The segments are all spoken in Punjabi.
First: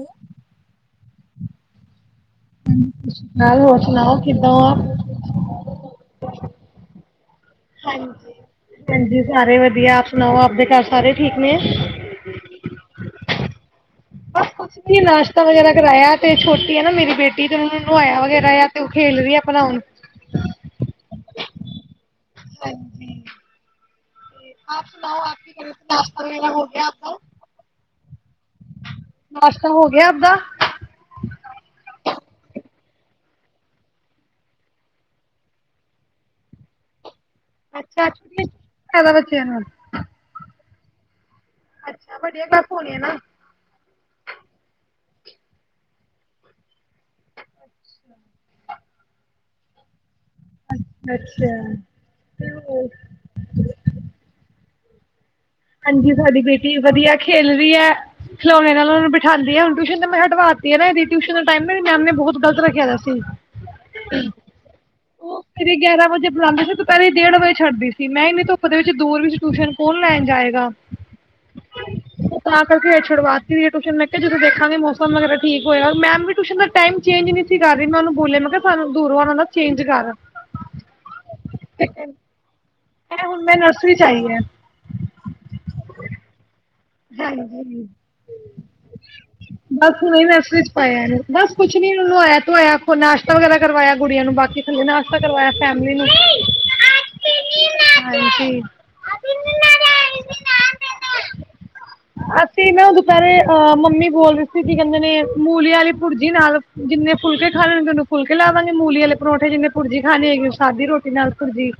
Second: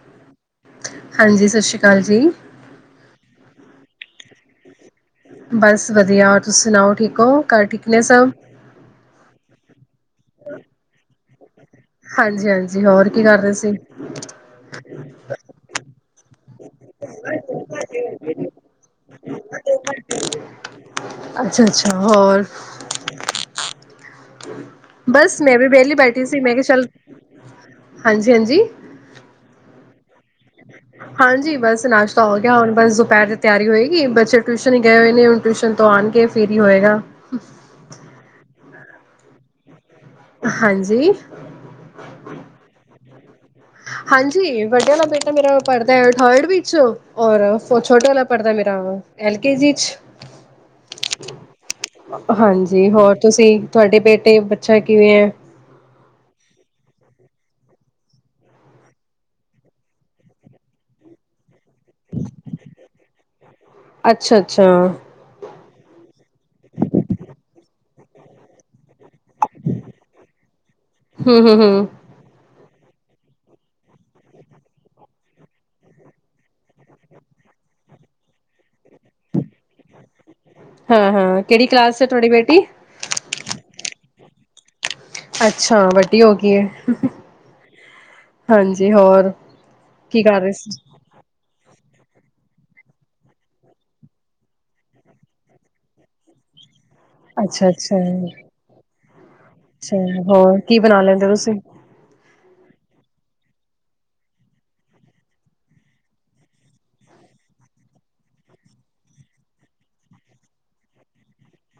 ਉਹ। ਹਾਂਜੀ, ਸਤਿ ਸ਼੍ਰੀ ਅਕਾਲ ਜੀ। ਹਾਂ ਸਤਿ ਸ਼੍ਰੀ ਅਕਾਲ ਹੋਰ ਸੁਣਾਓ ਕਿੱਦਾਂ ਹੋ? ਬਸ ਵਧੀਆ, ਹੋਰ ਤੁਸੀ ਸੁਣਾਓ, ਠੀਕ ਹੋ ਘਰ ਠੀਕ ਨੇ ਸਭ। ਹਾਂਜੀ, ਸਾਰੇ ਵਧੀਆ ਆਪ ਸੁਣਾਓ, ਆਪਦੇ ਘਰ ਸਾਰੇ ਠੀਕ ਨੇ? ਹਾਂਜੀ, ਹਾਂਜੀ ਹੋਰ ਕੀ ਕਰਦੇ ਸੀ? ਬਸ ਕੁਛ ਨਹੀਂ ਨਾਸ਼ਤਾ ਵਗੈਰਾ ਕਰਾਇਆ ਤੇ ਛੋਟੀ ਹੈ ਨਾ ਮੇਰੀ ਬੇਟੀ ਤੇ ਉਹਨੂੰ ਨੁਵਾਇਆ ਵਗੈਰਾ ਆ। ਤੇ ਉਹ ਖੇਲ ਰਹੀ ਆ ਆਪਣਾ ਹੁਣ। ਅੱਛਾ ਅੱਛਾ। ਹਾਂਜੀ, ਆਪ ਸੁਣਾਓ ਬਸ ਮੈਂ ਵੀ ਵਿਹਲੀ ਨਾਸ਼ਤਾ ਵਗੈਰਾ ਹੋ ਗਿਆ ਆਪ ਕਾ। ਹਾਂਜੀ, ਹਾਂਜੀ। ਨਾਸ਼ਤਾ ਹੋ ਗਿਆ ਆਪਦਾ। ਹਾਂਜੀ, ਬਾੱਸ ਨਾਸ਼ਤਾ ਓ ਗਯਾ ਹੋਨ ਬਾੱਸ ਦੋਪੈਰ ਦੀ ਤਿਆਰੀ ਹੋਏਗੀ ਬੱਚੇ ਟਿਯੂਸ਼ਨ ਈ ਗਏ ਓਏ ਨੇ ਹੁਨ ਟਿਯੂਸ਼ਨ ਤੋ ਆਨਗੇ ਫੇ ਫਿਰ ਹੀ ਹੋਏਗਾ। ਅੱਛਾ ਅੱਛਾ ਕੀ ਖਵਾਉਣਾ ਬੱਚਿਆਂ ਨੂੰ ਅੱਜ? ਹਾਂਜੀ ਅੱਛਾ ਵਧੀਆ ਕਲਾਸਾਂ ਚ ਹੋ ਗਏ ਨਾ। ਹਾਂਜੀ ਵੱਡਾ ਦਾ ਬੇਟਾ ਮੇਰਾ ਪੜ੍ਹਦਾ ਹੈ ਅ ਥਰਡ ਵਿੱਚ। ਔਰ ਛੋਟੇ ਵਾਲਾ ਪੜ੍ਹਦਾ ਮੇਰਾ ਐਲ ਕੇ ਜੀ ਚ। ਅੱਛਾ ਹਾਂਜੀ, ਹੋਰ ਤੁਸੀ ਤੁਆਡੇ ਬੇਟੇ-ਬੱਚਾ ਕਿਵੇਂ ਐਂ। ਹਾਂਜੀ ਤੁਹਾਡੀ ਬੇਟੀ ਵਧੀਆ ਖੇਲ ਰਹੀ ਹੈ। ਖਿਲੋਣੇ ਨਾਲ ਓਨੂੰ ਬਿਠਾਂਦੀ ਆ ਹੁਣ ਟਿਊਸ਼ਨ ਤੇ ਮੈਂ ਹਟਵਾ ਤੀ ਏ ਨਾ ਏਦੀ ਟਿਊਸ਼ਨ ਦਾ ਟਾਈਮ ਵੀ ਮੈਮ ਨੇ ਬਹੁਤ ਗਲਤ ਰੱਖਿਆ ਦਾ ਸੀ। ਅੱਛਾ ਅੱਛਾ ਉਹ ਸਵੇਰੇ ਗਿਆਰਾਂ ਵਜੇ ਬੁਲਾਉਂਦੇ ਸੀ ਦੁਪਹਿਰੇ ਡੇਢ ਵਜੇ ਛੱਡਦੀ ਸੀ ਮੈਂ ਇਨੀ ਧੁੱਪ ਦੇ ਵਿੱਚ ਦੂਰ ਵੀ। ਟਿਊਸ਼ਨ ਕੋਣ ਲੈ ਜਾਏ। ਹਮ ਹਮ ਹਮ। ਉਹ ਤਾਂ ਕਰਕੇ ਉਹ ਛੁਡਵਾ ਤੀ ਹੇਈ ਹੈ ਟਊਸ਼ਨ ਮੈਂ ਕਿਹਾ ਜਦੋਂ ਦੇਖਾਂਗੇ ਮੌਸਮ ਵਗੈਰਾ ਠੀਕ ਹੋਇਆ। ਮੈਮ ਵੀ ਟਿਊਸ਼ਨ ਦਾ ਟਾਈਮ ਚੇਂਜ ਨਈ ਸੀ ਕਰ ਰਹੀ। ਮੈਂ ਉਹਨੂ ਬੋਲਿਆ, ਮੈਂ ਕਿਹਾ, ਸਾਨੂੰ ਦੂਰੋਂ ਆਲਾਂ ਦਾ ਹਾਅ ਹਾਅ! ਕਿਹੜੀ ਕਲਾਸ ਹੈ ਤੁਹਾਡੀ ਬੇਟੀ? ਇਹ ਹੁਣ ਨਾ ਨਰਸਰੀ' ਚ ਆਈ ਹੈ। ਅੱਛਾ, ਵੱਡੀ ਹੋ ਗਈ ਏ। ਹਾਂਜੀ, ਹਾਂਜੀ ਹੋਰ ਬਸ ਹੁਣੇ ਕੀ ਹੀ ਕਰ ਰਹੇ ਸੀ? ਮੈਸੇਜ ਪਾਇਐ, ਇਹਨੇ, ਬਸ। ਕੁਛ ਨੀ, ਇਹਨੂੰ ਨਵਾਇਆ ਧਵਾਇਐ ਨਾਸ਼ਤਾ ਵਗੈਰਾ ਕਰਵਾਇਐ ਗੁੜੀਆਂ ਨੂੰ, ਬਾਕੀੇ ਨਾਸ਼ਤਾ ਕਰਵਾਇਐ ਫੈਮਲੀ ਨੂੰ। ਅੱਛਾ, ਅੱਛਾ। ਹਾਂਜੀ ਅੱਛਾ, ਹੋਰ, ਕੀ ਬਣਾ ਲੈਂਦੇ ਹੋ ਤੁਸੀਂ? ਅਸੀਂ ਨਾ ਦੁਪਹਿਰੇ ਅਹ ਮੰਮੀ ਬੋਲ ਰਹੀ ਸੀ, ਕੀ ਕਹਿੰਦੇ ਨੇ ਮੂਲੀ ਵਾਲੀ ਭੁਰਜੀ ਨਾਲ ਜਿੰਨੇ ਫੁਲਕੇ ਖਾਣੇ ਉਹਨੂੰ ਫੁਲਕੇ ਲਾ ਦਾਂਗੀ, ਮੂਲੀੇ ਆਲੇ ਪਰੌਠੇ ਜਿੰਨੇ ਭੁਰਜੀ ਖਾਣੀ ਹੋਏਗੀ, ਸਾਦੀ ਰੋਟੀ ਨਾਲ ਭੁਰਜੀ।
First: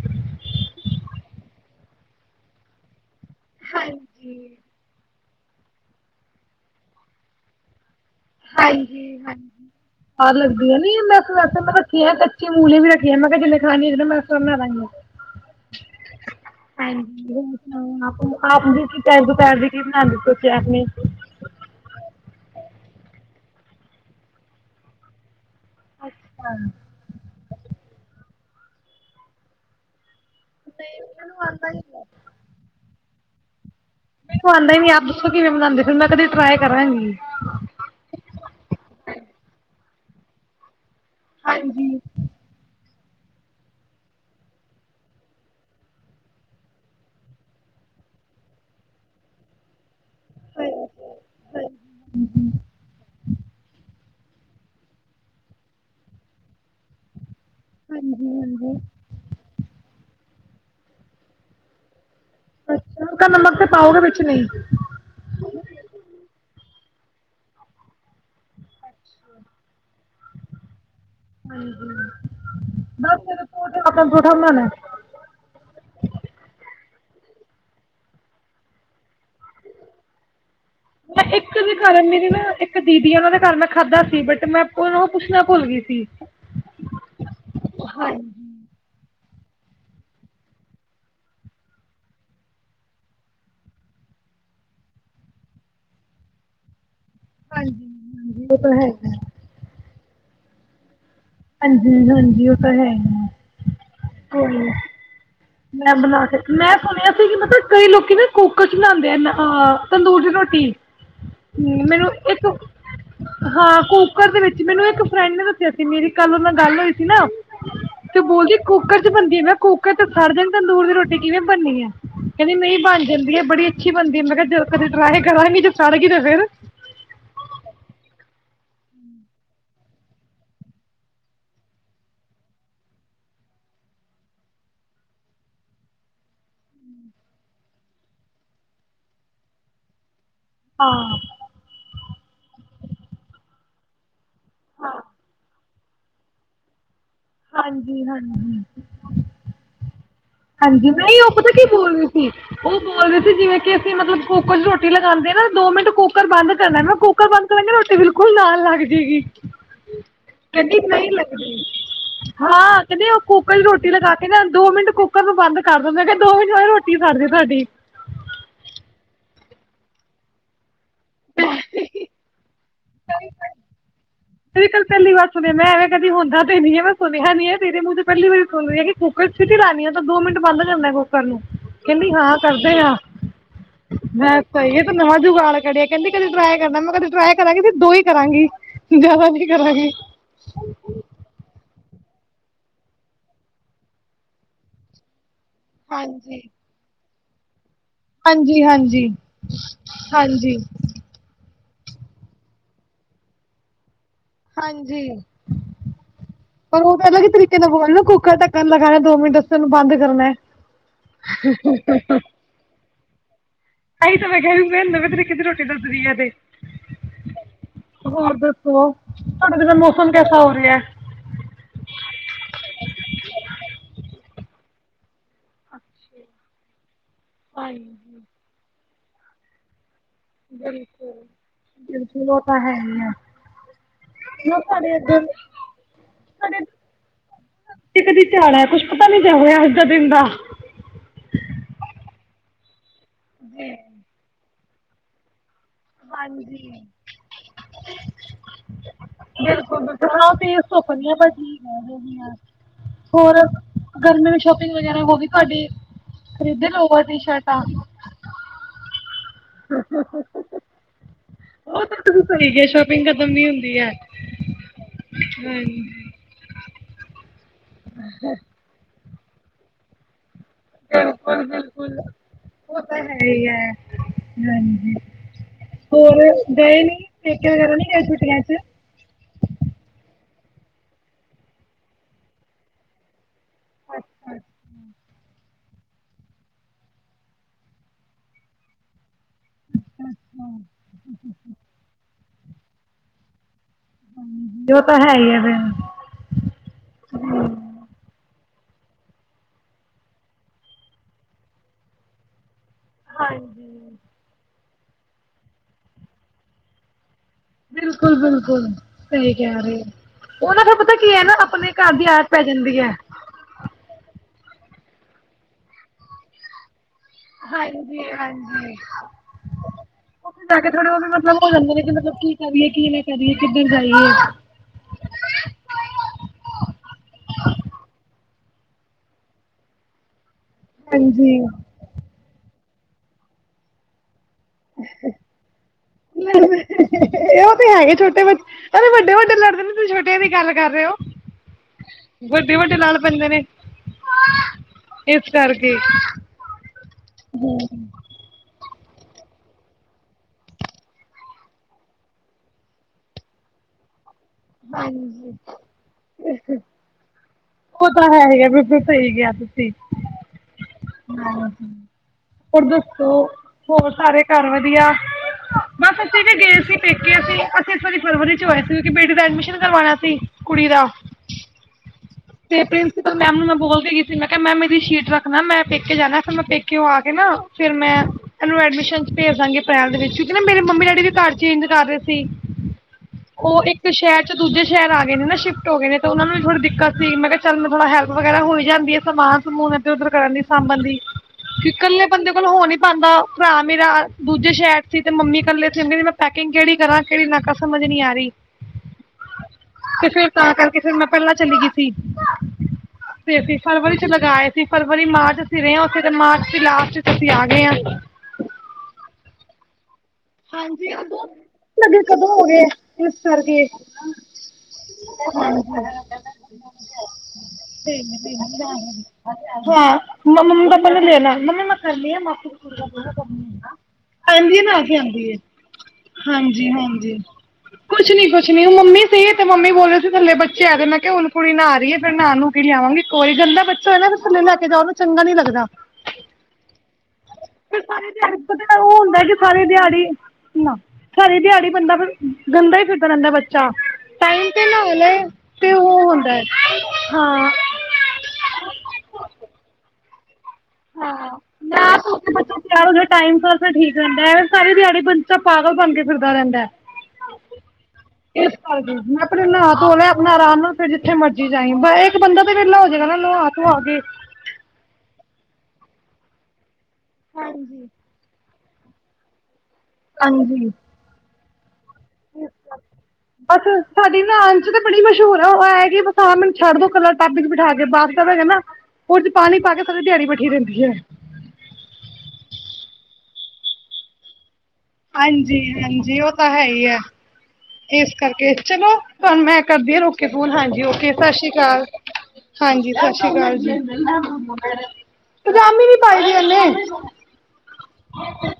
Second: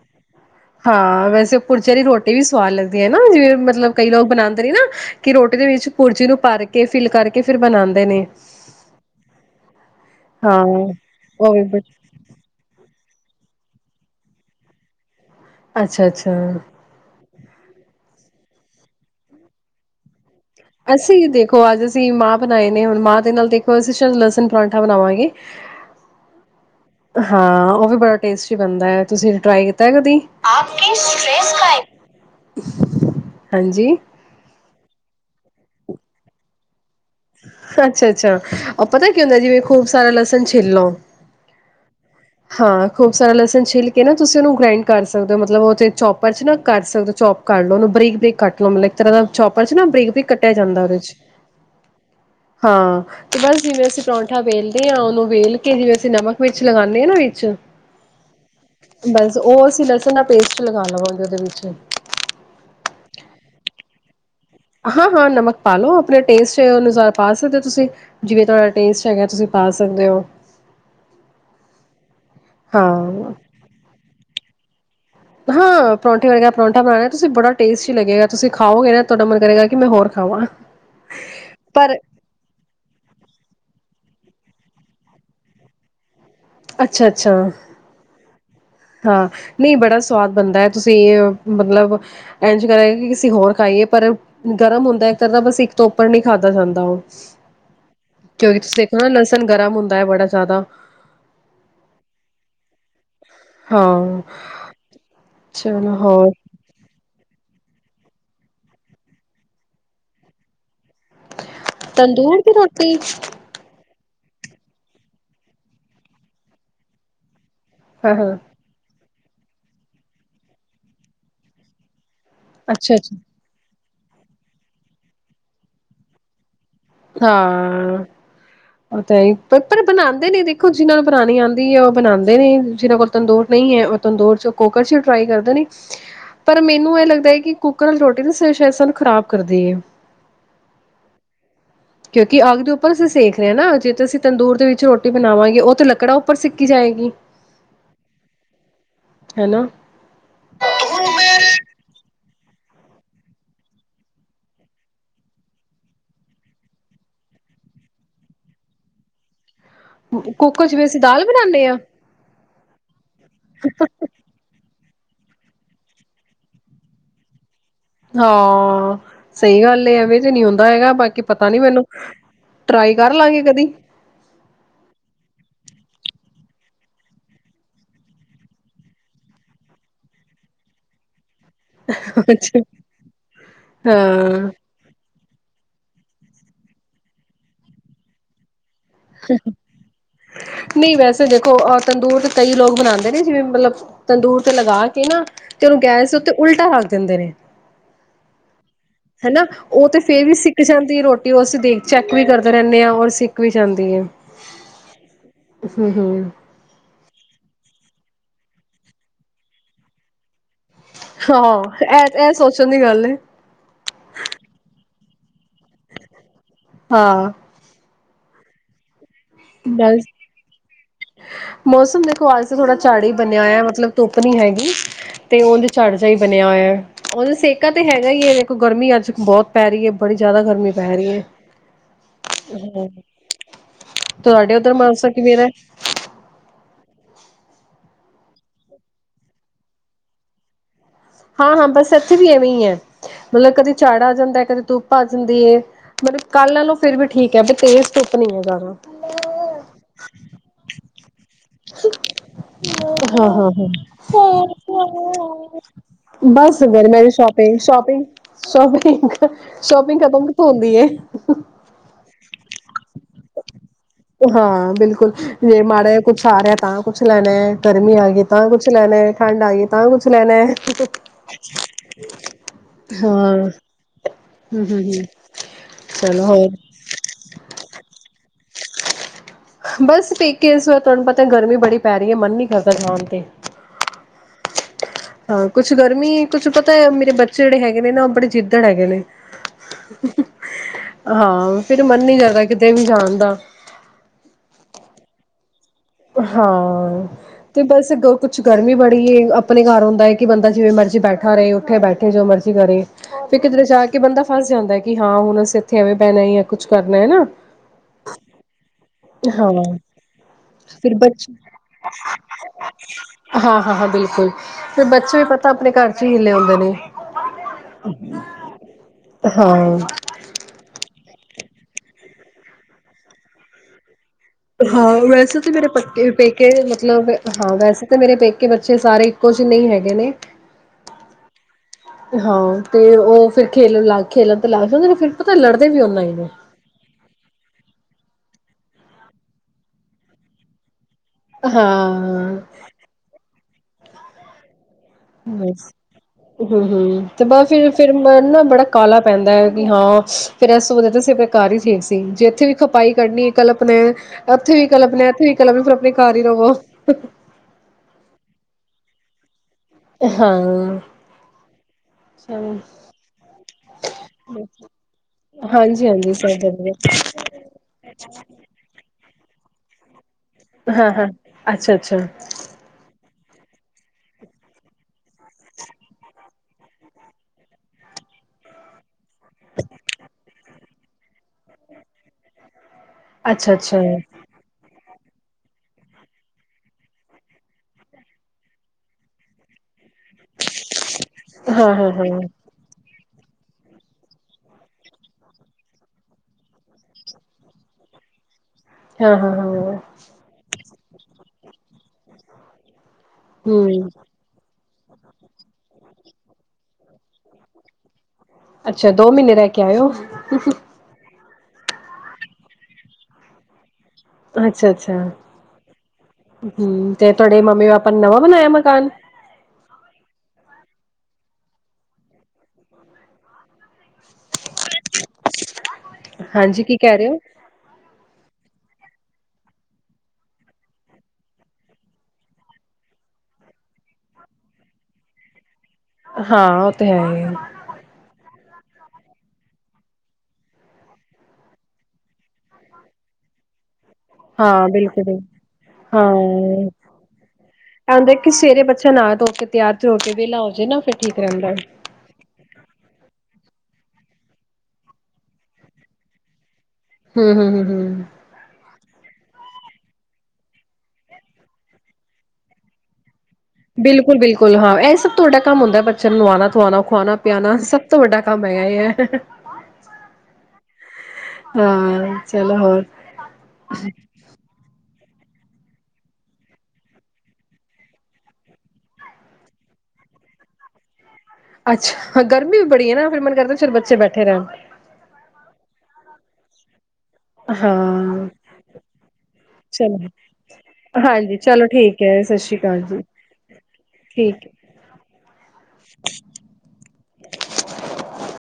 ਹਾਂ, ਵੈਸੇ ਉਹ ਪੁਰਜੀ ਆਲੀ ਰੋਟੀ ਵੀ ਸਵਾਦ ਲੱਗਦੀ ਹੈ ਨਾ, ਜਿਵੇਂ ਮਤਲਬ, ਕਈ ਲੋਕ ਬਣਾਉਂਦੇ ਨੇ ਨਾ। ਕਿ ਰੋਟੀ ਦੇ ਵਿੱਚ ਭੁਰਜੀ ਨੂੰ ਭਰ ਕੇ, ਫਿਲ ਕਰਕੇ, ਫਿਰ ਬਣਾਂਦੇ ਨੇ। ਹਾਂਜੀ ਹਾਂਜੀ, ਹਾਂ ਲੱਗਦੀ ਹੈ, ਨਹੀ ਬਸ ਵੈਸੇ ਉਹ ਵੀ ਮੈਂ ਕਿਹੈ ਤੇ। ਕਿ ਮੂਲੀ ਵੀ ਰੱਖੀ ਹੈ। ਮੈਂ ਕਿਹਾ ਜਿਹਨੇ ਖਾਣੀ ਹੋੁੰ ਨਾ ਮੈਂ ਉਸ ਟਾਈਮ ਬਣਾ ਦਵਾਂਗੀ। ਅੱਛਾ, ਅੱਛਾ। ਹਾਂਜੀ [inaudible] ਅਸੀਂ? ਇਹ ਦੇਖ ਓ ਅੱਜ ਅਸੀਂ ਮਾਂ ਬਣਾਏ ਨੇ। ਹੁਣ ਮਾਂ ਦੇ ਨਾਲ ਦੇਖੋ ਅਸੀਂ ਸ਼ਾਇਦ ਲਸਣ ਪਰਾਂਠਾ ਬਣਾਵਾਂਗੇ। ਅੱਛਾ। ਹਾਂ, ਉਹ ਵੀ ਬੜਾ ਟੇਸਟੀ ਬਣਦਾ ਹੈ। ਤੁਸੀਂ ਟਰਾਈ ਕਿਤੈ, ਕਦੀ? ਹਾਂਜੀ? ਮੈਨੂੰ ਤਾਂ ਆਉਂਦਾ ਹੀ ਨੀ। ਆਪ ਦੱਸੋ ਕਿਵੇਂ ਬਣਾਉਂਦੇ ਹੋ। ਫਿਰ ਮੈਂ ਕਦੀ ਟਰਾਈ ਕਰਾਂਗੀ। ਅੱਛਾ, ਅੱਛਾ। ਉਹ ਪਤਾ ਕੀ ਹੁੰਦੈ? ਜਿਵੇਂ ਖੂਬ ਸਾਰਾ ਲਸਣ ਛਿੱਲ ਲੋ। ਹਾਂਜੀ। ਹਾਂ, ਖੂਬ ਸਾਰਾ ਲਸਣ ਛਿੱਲ ਕੇ ਨਾ ਤੁਸੀਂ ਉਹਨੂੰ ਗ੍ਰਾਇੰਡ ਕਰ ਸਕਦੇ ਹੋ ਮਤਲਬ ਉਹਥੇ ਚੋਪਰ ਚ ਨਾ ਕਰ ਸਕਦੇ ਹੋ, ਚੋਪ ਕਰ ਲਓ। ਉਹਨੂੰ ਬ੍ਰੀਕ ਬ੍ਰੀਕ ਕੱਟ ਲੋ, ਮਲਬ ਇਕ ਤਰਾ ਦਾ ਚੌਪਰ ਚ ਨਾ ਬ੍ਰੀਕ ਬ੍ਰੀਕ ਕੱਟਿਆ ਜਾਂਦੈ ਉਹਦੇ ਚ। ਹਾਂ, ਤੇ ਬਸ ਜਿਵੇ ਅਸੀ ਪਰੌਂਠਾ ਵੇਲਦੇ ਹਾਂ, ਉਹਨੂੰ ਵੇਲ ਕੇ ਜਿਵੇਂ ਅਸੀਂ ਨਮਕ ਵਿੱਚ ਲਗਾਉਂਦੇ ਹਾਂ ਨਾ ਵਿੱਚ ਹਾਂਜੀ, ਹਾਂਜੀ। ਬਸ, ਉਹ ਅਸੀਂ ਲਸਣ ਦਾ ਪੇਸਟ ਲਗਾ ਲਵਾਂਗੇ, ਉਹਦੇ ਵਿੱਚ। ਪਰ ਹਲਕਾ ਨਮਕ ਤੇ ਪਾਓਗੇ ਵਿੱਚ, ਕੇ ਨਹੀਂ? ਹਾਂ, ਹਾਂ। ਨਮਕ ਪਾ ਲਓ, ਆਪਣੇ ਟੇਸਟ ਅਨੁਸਾਰ ਪਾ ਸਕਦੇ ਹੋ, ਤੁਸੀਂ। ਜਿਵੇਂ ਤੁਹਾਡਾ ਟੇਸਟ ਹੈਗੈ, ਤੁਸੀਂ ਪਾ ਸਕਦੇ ਹੋ। ਹਾਂਜੀ। ਬਸ ਹਾਂ। ਫਿਰ ਪਰੌਂਠੇ ਆਕਣ ਪਰੌਠਾ ਬਣਾਣੈ? ਹਾਂ ਪਰੌਂਠੇ ਵਰਗਾ ਪਰੌਂਠਾ ਬਣਾਉਣਾ, ਤੁਸੀਂ। ਬੜਾ ਟੇਸਟੀ ਲੱਗੇਗਾ। ਤੁਸੀਂ ਖਾਓਗੇ ਨਾ, ਤੁਹਾਡਾ ਮਨ ਕਰੇਗਾ ਕਿ ਮੈਂ ਹੋਰ ਖਾਵਾਂ। ਮੈਂ ਇੱਕ ਵੀ ਪਰ ਕਾਰਨ ਮੇਰੀ ਨਾ ਇਕ ਇੱਕ ਦੀਦੀ ਹੋਰਾਂ ਦੇ ਘਰ ਮੈਂ ਖਾਧਾ ਸੀ, ਬਟ ਮੈਂ ਉਹ ਪੁੱਛਣਾ ਭੁੱਲ ਗਈ ਸੀ। ਅੱਛਾ, ਅੱਛਾ। ਹਾਂਜੀ‌। ਹਾਂ, ਨਹੀਂ ਬੜਾ ਸਵਾਦ ਬਣਦਾ ਹੈ। ਤੁਸੀਂ, ਮਤਲਬ ਇੰਝ ਕਰੇਗਾ ਕਿ ਅਸੀ ਹੋਰ ਖਾਈਏ ਪਰ ਗਰਮ ਹੁੰਦਾ ਇੱਕ ਤਰਾਰ ਦਾ। ਬਸ ਇੱਕ ਤੋਂ ਉੱਪਰ ਨਹੀਂ ਖਾਧਾ ਜਾਂਦਾ, ਉਹ। ਕਿਉਂਕਿ ਤੁਸੀਂ ਦੇਖੋ ਨਾ ਲਸਣ ਗਰਮ ਹੁੰਦਾ ਹੈ, ਬੜਾ ਜ਼ਿਆਦਾ। ਹਾਂਜੀ, ਹਾਂਜੀ। ਉਹ ਤਾਂ ਹੈ ਹੀ। ਹਾਂ ਮੈਂ ਚਲੋ ਬਣਾ ਹੋਰ ਕੇ ਮੈਂ ਸੁਣਿਆ ਸੀ ਕਿ ਮਤਲਬ ਕਈ ਲੋਕੀ ਨਾ ਕੁਕਰ ਚ ਬਣਾਉਂਦੇ ਆ ਤੰਦੂਰੀ ਰੋਟੀ। ਹਮ, ਮੈਨੂੰ ਤੰਦੂਰ ਇੱਕ ਦੀ ਰੋਟੀ? ਹਾਂ, ਕੂਕਰ ਦੇ ਵਿੱਚ। ਮੈਨੂੰ ਇੱਕ ਫਰੈਂਡ ਨੇ ਦੱਸਿਆ ਸੀ, ਮੇਰੀ। ਕੱਲ ਉਸ ਨਾਲ ਗੱਲ ਹੋਈ ਸੀ ਨਾ। ਤੇ ਹਾਂ-ਹਾਂ ਬੋਲਦੀ, ਕੁੂੱਕਰ ਚ ਬਣਦੀ ਆ, ਮੈਂ ਕੁੂਕਰ ਚ ਸੜ ਜਾਂਦਾ ਤੰਦੂਰ ਦੀ ਰੋਟੀ ਕਿਵੇਂ ਬਣਨੀ ਹੈ? ਕਹਿੰਦੀ, ਨਹੀਂ ਬਣ ਅੱਛਾ-ਅੱਛਾ ਜਾਂਦੀ ਏ, ਬੜੀ ਅੱਛੀ ਬਣਦੀ, ਮੈਂ ਕਿਹਾ, ਕਦੇ ਟਰਾਏ ਕਰਾਂਗੀ ਤੇ ਸੜ ਗਈ ਤੇ ਫੇਰ ਹਾਂ। [unintelligible] ਉਹ, ਤਾਂ ਪਰ ਬਣਾਉਂਦੇ ਨੇ ਦੇਖੋ, ਜਿਹਨਾਂ ਨੂੰ ਬਣਾਣੀ ਆਉਂਦੀ ਹੈ, ਉਹ ਬਣਾਉਂਦੇ ਨੇ ਜਿਹਨਾਂ ਕੋਲ ਤੰਦੂਰ ਨ ਨਹੀਂ, ਉਹ ਤੰਦੂਰ ਚ ਕੋਕਰ ਚ ਟਰਾਈ, ਕਰਦੇ ਨੇ ਪਰ ਮੈਨੂੰ, ਇਹ ਲੱਗਦਾ ਹੈ ਕਿ, ਕੁੱਕਰ ਨਾਲ ਰੋਟੀ ਦੀ ਸਰ ਸ਼ਾਇਦ ਸਾਨੂੰ ਖਰਾਬ ਕਰਦੀ ਏ ਹਾਂ। ਕਿਉਂਕਿ ਅਗ, ਉੱਪਰ ਅਸੀਂ ਸੇਖਹੇ ਹਾਂ, ਨਾ ਜੇ ਤਾਂ ਅਸੀਂੰਦੂਰ ਦੇ ਵਿੱਚ ਰੋਟੀ ਬਣਾਵਾਂਗੇ ਉਹ ਤੇ ਲੱਕੜਾ ਉੱਪਰ, ਸਿੱਕੀ ਜਾਏਗੀ। ਹਾਂਜੀ -ਹਾਂਜੀ। ਹਨਾ ਹਾਂਜੀ, ਨਈ ਉਹ ਪਤਾ ਕੀ ਬੋਲ ਰਹੀ ਸੀ। ਉਹ ਬੋਲਦੇ ਸੀ, ਜਿਵੇਂ ਕਿ ਅਸੀਂ ਮਤਲਬ ਕੁਕਰ ਚ ਰੋਟੀ ਲਗਾਉਂਦੇ ਹ, ਨਾ ਦੋ ਮਿੰਟ ਕੁਕਰ ਬੰਦ ਕਰਨਾ ਨਾ ਕੂਕਰ ਬੰਦ, ਰੋਟੀ ਬਿਲਕੁਲ ਨਾਲ ਲੱਗ ਜਾਏਗੀ। ਕੁੱਕਰ ਚ ਵੀ ਅਸੀਂ ਦਾਲ, ਬਣਾਉਣੇ ਹਾਂ। ਹਾਂ ਕਹਿੰਦੇ, ਉਹ ਕੋਕਰ ਰੋਟੀ ਲਗਾ ਇਹਨਾਂ, ਦੋ ਮਿੰਟ ਕੁੱਕਰ ਨੂੰ ਬੰਦ ਕਰ ਦਿੰਦੇ, ਦੋ ਮਿੰਟ ਬਾਦ ਰੋਟੀ ਸੜ ਜਾਏ ਸਾਡੀ ਹਾਂ, ਸਹੀ ਗੱਲ ਐਵੇਂ ਚ ਨਹੀਂ ਹੁੰਂਦਾ ਹੈਗਾ, ਬਾਕੀ ਪਤਾ ਨੀ ਮੈਨੂੰ ਟਰਾਈ, ਕਰ ਲਾਂਗੇ ਕਦੀ ਤੇਰੀ ਕੋਲੋ ਪਹਿਲੀ ਵਾਰ ਸੁਣਿਆ, ਮੈਂ ਐਵੇਂ ਕਦੀ ਹੁੰਦਾ ਤੇ ਨੀ ਹ ਮੈਂ ਸੁਣਿਆ ਨੀ, ਹੈ ਤੇਰੇ ਮੂੰਹ ਪਹਿਲੀ ਵਾਰੀ ਸੁਣ ਰਹ ਕੁੱਕਰ ਚ ਛਿਟੀ ਲਾਣੀ ਆ, ਤਾਂ ਦੋ ਮਿੰਟ ਬੰਦ ਕਰਨਾ ਕੁੱਕਰ ਨੂੰ ਕਹਿੰਦੀ ਹਾਂ, ਅੱਛਾ ਕਰਦੇ ਹਾਂ ਬਸ ਹਾਂ ਸਹੀ ਹੈ। ਨਵਾਂ ਜੁਗਾੜ ਕਢਿਆ ਕਹਿੰਦੀ ਕਦੇ ਟਰਾਈ ਕਰਨਾ, ਮੈਂ ਕਦੇ ਟਰਾਈ ਕਰਾਂਗੀ ਤੇ ਦੋ, ਹੀ ਕਰਾਂਗੀ। ਜ਼ਿਆਦਾ ਨੀ ਕਰਾਂਗੀ ਨਹੀਂ ਵੈਸੇ ਦੇਖੋਹ, ਤਦੂਰ ਤੇ ਕਈ ਲੋਕ ਬਣਾਂਦੇ ਨੇ, ਜਿਵੇਂ ਮਤਲਬ ਤੰਦੂਰ ਤੇ ਲਗਾ ਕੇ ਨਾ ਤੇ ਉਹਨੂੰ, ਗੈਸ ਦੇ ਉੱਤੇ ਉਲਟਾ ਰੱਖ ਦਿੰਦੇ ਨੇ। ਹਾਂਜੀ -ਹਾਂਜੀ। ਹਨਾ, ਉਹ ਤੇ ਫਿਰ ਵੀ ਹਾਂਜੀ ਸਿੱਕ ਜਾਂਦੀ ਰੋਟੀ ਕਿ ਉਹ, ਅਸੀਂ ਦੇਖ ਚੈੱਕ ਵੀ ਕਰਦੇ ਰਹਿੰਦੇ ਹਾਂ, ਔਰ ਸਿੱਖ ਵੀ ਜਾਂਦੀ ਹੈ। ਹਾਂਜੀ। ਹਮ ਹਮ ਪਰ ਉਹ, ਤਾਂ ਅਲੱਗ ਤਰੀਕੇ ਨਾਲ ਖੋਲਣਾ ਕੁੱਕਰ ਟੱਕਣ ਲਗਾਉਣਾ, ਦੋ ਮਿੰਟ ਉਹਨੂੰ ਬੰਦ ਕਰਨਾ ਹੈ। ਹਾਂ, ਇਹ -ਇਹ ਸੋਚਣ ਦੀ ਗੱਲ ਏ, ਆਈ ਤਾਂ ਮੈਂ ਕਿਹਾ, ਨਵੇਂ ਤਰੀਕੇ ਦੀ ਰੋਟੀ ਦੱਸਦੀ ਹੈ ਤੇ ਹਾਂ। ਹੋਰ ਦੱਸੋ, ਤੁਹਾਡੇ ਓਥੇ ਬਸ ਮੌਸਮ ਕੈਸਾ ਹੋ ਰਿਹਾ ਹੈ? ਮੌਸਮ ਦੇਖੋ, ਅੱਜ ਤਾਂ ਥੋੜ੍ਹਾ ਝਾੜ ਹੀ ਬਣਿਆ ਹੈ, ਮਤਲਬ ਧੁੱਪ ਨੀ ਹੈਗੀ। ਤੇ ਉਹਦੇ ਝਾੜ ਜ ਹੀ ਬਣਿਆ ਹੋਇਆ, ਉਹ ਸੇਕਾ ਤੇ ਹੈਗਾ ਹੀ ਹੈ, ਦੇਖੋ ਗਰਮੀ ਅੱਜ ਬਹੁਤ। ਪੈ ਰਹੀ ਏ, ਬੜੀ ਜ਼ਿਆਦਾ ਗਰਮੀ ਪੈ ਰਹੀ ਏ ਤੁਹਾਡੇ ਉੱਧਰ, ਮੌਸਮ ਕਿਵੇਂ ਦਾ? ਕਦੀ ਝਾੜ, ਕੁਛ ਪਤਾ ਨੀ ਚਲ ਅੱਜ ਦਾ, ਦਿਨ ਦਾ। ਹਾਂ -ਹਾਂ ਬਸ ਇੱਥੇ ਵੀ ਐਵੇਂ ਹੀ ਹੈ, ਮਤਲਬ ਕਦੇ ਝਾੜ ਆ ਜਾਂਦਾ ਕਦੇ ਧੁੱਪ ਆ, ਜਾਂਦੀ ਹੈ। ਮਤਲਬ, ਕੱਲ ਨਾਲੋਂ ਫੇਰ ਵੀ ਠੀਕ ਹੈ, ਬ ਤੇਜ਼ ਧੁੱਪ ਨੀ ਹੈ ਜਾਣਾ। ਬਿਲਕੁਲ -ਬਿਲਕੁਲ ਹਾਂ ਤੇ [inaudible] [inaudible] ਬਟ ਹਾਂ, ਹਾਂ, ਗਰਮੀ ਦੀ ਹਾਂ। ਸ਼ੋਪਿੰਗ ਵਗੈਰਾ ਹੋ ਗਈ ਤੁਹਾਡੀ ਬਸ ਖਰੀਦੇ ਫਿਰ, ਲੋਵਰ ਮੈਰੀ ਟੀ ਸ਼ੋਪਿੰਗ, ਸ਼ਰਟਾਂ ਸ਼ੋਪਿੰਗ, ਸ਼ੋਪਿੰਗ ਸ਼ੋਪਿੰਗ ਖਤਮ ਕਿਥੋਂ ਹੁੰਦੀ ਏ ਉਹ ਵੀ ਸਹੀ, ਸ਼ੋਪਿੰਗ ਖਤਮ ਵੀ ਹੁੰਦੀ ਐ ਕੁਛ ਆ ਰਿਹਾ, ਤਾਂ ਕੁਛ ਲੈਣਾ, ਗਰਮੀ ਆ ਗਈ ਤਾਂ ਕੁਛ ਲੈਣਾ, ਠੰਡ ਆ ਗਈ ਤਾਂ ਕੁਛ ਲੈਣਾ। ਬਿਲਕੁਲ -ਬਿਲਕੁਲ ਉਹ ਤਾਂ ਹਾਂ ਹੈ ਹੀ ਹੈ। ਹਾਂਜੀ, ਹੂੰ-ਹੂੰ-ਹੂੰ ਹੋਰ ਗਏ ਨੀ ਪੇਕਿਆ ਵਗੈਰਾ, ਨਹੀਂ ਗਏ ਛੁੱਟੀਆਂ ਚ ਬਸ ਪੇਕੇ ਇਸ ਵਾਰ, ਤੁਹਾਨੂੰ ਪਤਾ ਗਰਮੀ ਬੜੀ ਪੈ ਰਹੀ ਹੈ, ਮਨ ਨਹੀਂ ਕਰਦਾ ਜਾਣ ਤੇ। ਅੱਛਾ। ਅਂ, ਕੁਛ ਗਰਮੀ ਏ, ਕੁਛ ਪਤਾ ਹੈ ਮੇਰੇ ਬੱਚੇ ਜਿਹੜੇ ਹੈਗੇ ਨੇ ਨਾ, ਉਹ ਬੜੇ ਜਿੱਦੜ ਹੈਗੇ ਨੇ। ਹਾਂ, ਫਿਰ ਮਨ ਨਹੀ ਲਗਦਾ, ਕਿਤੇ ਵੀ ਜਾਣ ਦਾ। ਤੇ, ਉਹ ਤਾ ਹੈਈਆ ਫਿਰ। ਹਾਂ। ਤੇ ਬਸ ਕੁਛ ਗਰਮੀ ਬੜੀ ਏ, ਆਪਣੇ ਘਰ ਹੁੰਦਾ ਹੈ ਕਿ ਬੰਦਾ ਜਿਵੇਂ ਮਰਜ਼ੀ ਬੈਠਾ ਰਹੇ, ਉੱਠੇ, ਬੈਠੇ ਜੋ ਮਰਜ਼ੀ ਕਿਧਰੇ ਜਾਕੇ ਬੰਦਾ ਫਸ ਜਾਂਦਾ ਏ। ਕਿ ਹਾਂ, ਹੁਣ ਅਸੀਂ ਇੱਥੇ ਐਵੇਂ ਪੈਣਾ ਹੀ ਹੈ ਕੁੱਛ ਕਰਨਾ ਯਾ, ਨਾ। ਬਿਲਕੁਲ-ਬਿਲਕੁਲ, ਸਹੀ ਹਾਂ ਕਹਿ ਰਹੇ। ਉਹਨਾਂ ਦਾ ਫਿਰ ਪਤਾ ਕੀ ਹੈ ਬੱਚੇ ਨਾ, ਆਪਣੇ ਘਰ ਦੀ ਆਦਤ ਪੈ ਜਾਂਦੀ ਹੈ। ਹਾਂ, ਹਾਂ, ਹਾਂ, ਬਿਲਕੁਲ। ਫਿਰ ਬੱਚੇ ਪਤਾ ਆਪਣੇ ਘਰ'ਚ ਹੀ ਹਿੱਲੇ ਹੁੰਦੇ ਨੇ। ਹਾਂਜੀ-ਹਾਂਜੀ। ਹਾਂ ਉੱਥੇ ਜਾਕੇ ਥੋੜੇ ਉਹ ਵੀ ਮਤਲਬ ਹੋ ਜਾਂਦੇ ਨੇ ਕਿ, ਮਤਲਬ ਕੀ ਕਰੀਏ, ਕੀ ਨਾ ਕਰੀਏ, ਕਿੱਧਰ ਜਾਈਏ। ਹਾਂ, ਵੈਸੇ ਤਾਂ ਮੇਰੇ ਪੱਕੇ, ਪੇਕੇ ਮਤਲਬ ਹਾਂ ਵੈਸੇ ਤਾਂ ਮੇਰੇ ਪੇਕੇ, ਬੱਚੇ ਸਾਰੇ ਈ ਕੁਝ ਨਹੀਂ ਹੈਗੇ ਨੇ। ਹਾਂਜੀ। ਹਾਂ, ਤੇ ਉਹ ਫਿਰ ਖੇਲਣ ਲਾ, ਖੇਲਣ ਤੇ ਲੱਗਦੇ ਨੇ, ਫਿਰ ਪਤਾ ਲੜਦੇ ਵੀ ਓਹਨਾ ਹੀ ਨੇ। ਉਹ ਤੇ ਹੈਗੇ ਛੋਟੇ ਵੇ, ਅਰੇ ਵੱਡੇ-ਵੱਡੇ ਲੜਦੇ ਨੇ, ਤੁਸੀਂ ਛੋਟਿਆਂ ਦੀ ਗੱਲ ਕਰ ਰਹੇ ਹੋ। ਹਾਂ। ਡੇ ਲੜ ਪੈਂਦੇ ਨੇ। ਇਸ ਬਸ, ਕਰਕੇ ਉਹ ਹੂੰ, ਹੂੰ, ਤੇ ਬਸ ਫੇਰ, ਫੇਰ ਤੇ ਮਨ ਨਾ ਬੜਾ ਕਾਲਾ ਪੈਂਦਾ ਹੈ ਕਿ ਹਾਂ, ਫਿਰ ਇਸ ਏ ਸੋਚਦੇ ਅਸੀ ਘਰ ਹੀ ਠੀਕ ਸੀ, ਜੇ ਇੱਥੇ ਵੀ ਖਪਾਈ ਕਰਨੀ ਕਲਪਨੇ ਉੱਥੇ ਵੀ ਕਲਪਨਾ, ਇੱਥੇ ਵੀ ਕਲਪਨਾ, ਫਿਰ ਆਪਣੇ ਘਰ ਹੀ ਰ੍ਹਵੋ। ਓਦਾ ਤੇ ਹੈਹੀ ਆ, ਬਿਲਕੁੱਲ ਸਹੀ ਕਿਹਾ ਤੁਸੀ। ਹਾਂ ਹਾਂਜੀ ਚਲੋ ਹੋਰ ਦੱਸੋ, ਹੋਰ ਸਾਰੇ ਘਰ ਵਧੀਆ? ਹਾਂਜੀ ਬਸ ਹਾਂਜੀ ਅਸੀਂ ਵੀ ਸਭ ਗਏ ਸੀ ਵਧੀਆ ਪੇਕੇ‌ ਅਸੀ, ਅਸੀ ਇਸ ਵਾਰੀ ਫਰਵਰੀ'ਚ ਹੋ ਆਏ। ਕਿਉਂਕਿ, ਬੇਟੀ ਦਾ ਐਡਮੀਸ਼ਨ ਕਰਵਾਣਾ ਸੀ। ਕੁੜੀ ਦਾ ਹਾਂ, ਹਾਂ, ਅੱਛਾ-ਅੱਛਾ। ਤੇ ਪ੍ਰਿੰਸੀਪਲ ਮੈਮ ਨੂੰ ਮੈਂ ਬੋਲਕੇ ਗਈ ਸੀ, ਮੈਂ ਕਿਹਾ, ਮੈਮ ਮੇਰੀ ਸ਼ੀਟ ਰੱਖਣਾ ਮੈਂ ਪੇਕੇ ਜਾਣਾ, ਫਿਰ ਮੈਂ ਪੇਕੇਓਂ ਆਕੇ ਨਾ ਫਿਰ ਮੈਂ ਇਹਨੂੰ ਐਡਮਿਸ਼ਨ'ਚ ਭੇਜ ਦਾਂਗੀ ਅਪ੍ਰੈਲ ਦੇ ਵਿੱਚ ਈ, ਕਿਂਉਕੀ ਨਾ, ਮੇਰੇ ਮੰਮੀ-ਡੈਡੀ ਵੀ ਘਰ ਚੇਂਜ ਕਰ ਰਹੇ ਸੀ। ਅੱਛਾ ਉਹ ਇੱਕ ਅੱਛਾ ਸ਼ਹਿਰ'ਚੋ ਦੂਜੇ ਸ਼ਹਿਰ ਆ ਗਏ ਨੇ ਨਾ ਸ਼ਿਫਟ ਹੋ ਗਏ ਨੇ, ਤੇ ਉਹਨਾ ਨੂੰ ਵੀ ਥੋੜੀ ਦਿੱਕਤ ਮੈਂ ਕਿਹਾ ਚੱਲ, ਮੈੈਂ ਥੋੜਾ ਹੈਲਪ ਵਗੈਰਾ ਹੋ ਜਾਂਦੀ ਏ, ਸਮਾਨ-ਸਮੂਨ ਇਧੱਰ-ਉੱਧਰ ਕਰਨ ਦੀ ਸਾਂਭਣ ਦੀ, ਹਾਂ ਹਾਂ ਇਕੱਲੇ ਹਾਂ ਬੰਦੇ ਕੋਲ ਹੋ ਨਹੀਂ ਪਾਂਦਾ। ਭਰਾ ਮੇਰਾ ਦੂਜੇ ਸ਼ਹਿਰ'ਚ ਸੀ, ਤੇ ਮੰਮੀ ਇਕੱਲੇ ਇੱਥੇ ਰਹਿੰਦੇ, ਮੈਂ ਪੈਕਿੰਗ ਕਿਹੜੀ ਕਰਾਂ, ਕਿਹੜੀ ਨਾ ਕਰਾਂ ਸਮਝ ਨੀ ਆ ਰਹੀ। ਹਾਂਹਾਂਹਾਂ। ਤੇ ਫਿਰ ਤਾਂ ਕਰਕੇ ਫਿਰ ਮੈਂ ਪਹਿਲਾਂ ਚਲੀ ਗਈ ਸੀ, ਤੇ ਹਮ ਫਰਵਰੀ'ਚ ਲਗਾਏ ਅਸੀਂ ਫਰਵਰੀ, ਮਾਰਚ ਅਸੀਂ ਰਹੇ ਹਾਂ ਉੱਥੇ, ਤੇ ਮਾਰਚ ਦੀ ਲਾਸਟ'ਚ ਅਸੀਂ ਆ ਗਏ ਹਾਂ। ਅੱਛਾ, ਦੋ ਮਹੀਨੇ ਰਹਿਕੇ ਆਏ ਹੋ? ਹਾਂਜੀ, ਅੱਗੇ ਕਦੋਂ ਖਤਮ ਹੋ ਗਏ ਇਸ ਕਰਕੇ। ਅੱਛਾ-ਅੱਛਾ। ਹਾਂ ਹੂੰ, ਤੇ ਤੁਹਾਡੇ ਮੰਮੀ-ਪਾਪਾ ਨੇ ਨਵਾਂ ਬਣਾਇਆ ਮਕਾਨ? ਹੈਂ, ਨੰਵਬਰ ਮੈ ਲੈਣਾ ਮੰਮੀ ਮੈਂ ਕਰਨੀ ਆ। ਐਂਝੀ ਹੀ ਨਹਾਕੇ ਆਂਦੀ ਏ, ਹਾਂਜੀ ਕੀ ਕਹਿ ਰਹੇ ਹਾਂਜੀ-ਹਾਂਜੀ। ਹੋ ਕੁਝ ਨੀ, ਕੁੱਝ ਨੀ, ਉਹ ਮੰਮੀ ਸੀ ਤੇ ਮੰਮੀ ਬੋਲਰੇ ਸੀ ਥੱਲੇ ਬੱਚੇ ਆਗੇ ਨੇ, ਮੈਂ ਕਿਹਾ ਹੁਣ ਕੁੜੀ ਨਹਾ ਰਹੀ ਏ, ਫਿਰ ਮੈ ਨ੍ਹਾਣ ਨੂੰ ਫ਼ਿਰ ਲਿਆਵਾਂਗੀ, ਕੋਈ ਗੰਦਾ ਬੱਚਾ ਹੋਏ ਨਾ, ਥੱਲੇ ਲੈਕੇ ਜਾਣ ਨੂੰ ਚੰਗਾ ਨੀ ਲੱਗਦਾ। ਹਾਂ, ਓਹ ਤੇ ਹੈਹੀ ਏ। ਫਿਰ ਸਾਰੇ ਜੈਨਸ ਨੂੰ, ਓ ਹੁੰਦਾ ਕਿ ਸਾਰੀ ਦਿਹਾੜੀ ਨਾ ਸਾਰੀ ਦਿਹਾੜੀ ਬੰਦਾ ਫਿਰ, ਗੰਦਾ ਹੀ ਫਿਰਦਾ ਰਹਿੰਦਾ ਬੱ ਅੱਛਾ, ਟਾਈਮ ਤੇ ਹਾਂ ਨਾ ਹੋਲੇ, ਬਿਲਕੁਲ ਤੇ ਉਹ ਹੁੰਦਾ ਹੈ, ਹਾਂ ਹਾਲਾ ਕੀ, ਸਵੇਰੇ ਬੱਚਾ ਨਾ ਧੋ ਕੇ ਤਿਆਰ ਤਿਊਰ ਹੋ ਕੇ ਵਿਹਲਾ ਹੋ ਜੇ ਨਾ, ਫਿਰ ਠੀਕ ਰਹਿੰਦਾ ਹੈ। ਅਗਰ ਟਾਈਮ ਪਾਸ ਠੀਕ ਰਹਿੰਦਾ ਹੈ, ਸਾਰੀ ਦਿਹਾੜੀ ਬੰਦਾ ਪਾਗਲ ਬਣ ਕੇ ਫਿਰਦਾ ਰਹਿੰਦਾ ਹੈ। ਹੂ ਹੂ ਹੂ ਹੂ ਹ [inaudible] ਇਸ ਮੈਂ ਆਪਣੇ ਨਾਹਾ ਧੋ ਲ਼ੈ, ਆਪਣਾ ਆਰਾਮ ਨਾਲ ਫ਼ਿਰ ਜਿੱਥੇ ਮਰਜ਼ੀ ਜਾਈ, ਇੱਕ ਬੰਦਾ ਤੇ ਵਿਹਲਾ ਹੋ ਜਾਏਗਾ ਨਾ ਨਵਾਂ ਬਿਲਕੁਲ ਬਿਲਕੁਲ ਹਾਂ, ਇਹ ਸਭ ਤੋਂ ਵੱਡਾ ਕੰਮ ਹੁੰਦਾ ਬੱਚਿਆਂ ਨੂੰ ਨੁਵਾਉਣਾ ਧੁਆਉਣਾ ਖੁਵਾਣਾ ਪੀਉਣਾ ਸਭ ਤੋਂ ਵੱਡਾ ਹੈ। ਤਾਂ ਮੈਂਗਾ ਹੀ ਹੈ ਹਾਂਜੀ। ਹੂ ਹੂ ਅ ਅ ਬਸ ਸਾਡੀ ਨਾ ਤਾਂ ਬੜੀ ਮਸ਼ਹੂਰ ਹੈ, ਉਹ ਹੈਗੀ ਬਸ ਮੈਨੂੰ ਛੱਡ ਦੋ, ਕਲਰ ਟਾਬੀ ਚ ਬਿਠਾ ਕੇ ਬਾਸ ਦਾ ਹੈਗਾ ਨਾ ਉਹ ਚ ਪਾਣੀ ਪਾ ਕੇ, ਸਾਰੀ ਦਿਹਾੜੀ ਬੈਠੀ ਰਹਿੰਦੀ ਹੈ। ਅੱਛਾ ਹਾਂ, ਗਰਮੀ ਵੀ ਬੜੀ ਹੈ ਨਾ, ਫਿਰ ਮਨ ਕਰਦਾ ਚਲ ਫਿਰ ਬੱਚੇ ਬੈਠੇ ਰਹਿਣ। ਹਾਂਜੀ ਹਾਂਜੀ, ਉਹ ਤਾਂ ਹੈ ਹੀ ਹੈ। ਇਸ ਹਾਂ ਕਰਕੇ, ਚਲੋ ਤੁਹਾਨੂੰ ਮੈਂ ਕਰਦੀ ਹਾਂ ਚਲੋ ਰੁਕ ਕੇ ਫੋਨ, ਹਾਂਜੀ ਓਕੇ ਸਤਿ ਹਾਂਜੀ ਸ੍ਰੀ ਚਲੋ ਅਕਾਲ। ਠੀਕ ਹੈ ਸਤਿ ਸ਼੍ਰੀ ਅਕਾਲ ਹਾਂਜੀ ਜੀ ਸਤਿ ਸ੍ਰੀ ਅਕਾਲ ਜੀ। ਠੀਕ ਹੈ ਪਜਾਮੀ ਨੀ ਪਾਈ ਦੀ ਐਨੇ।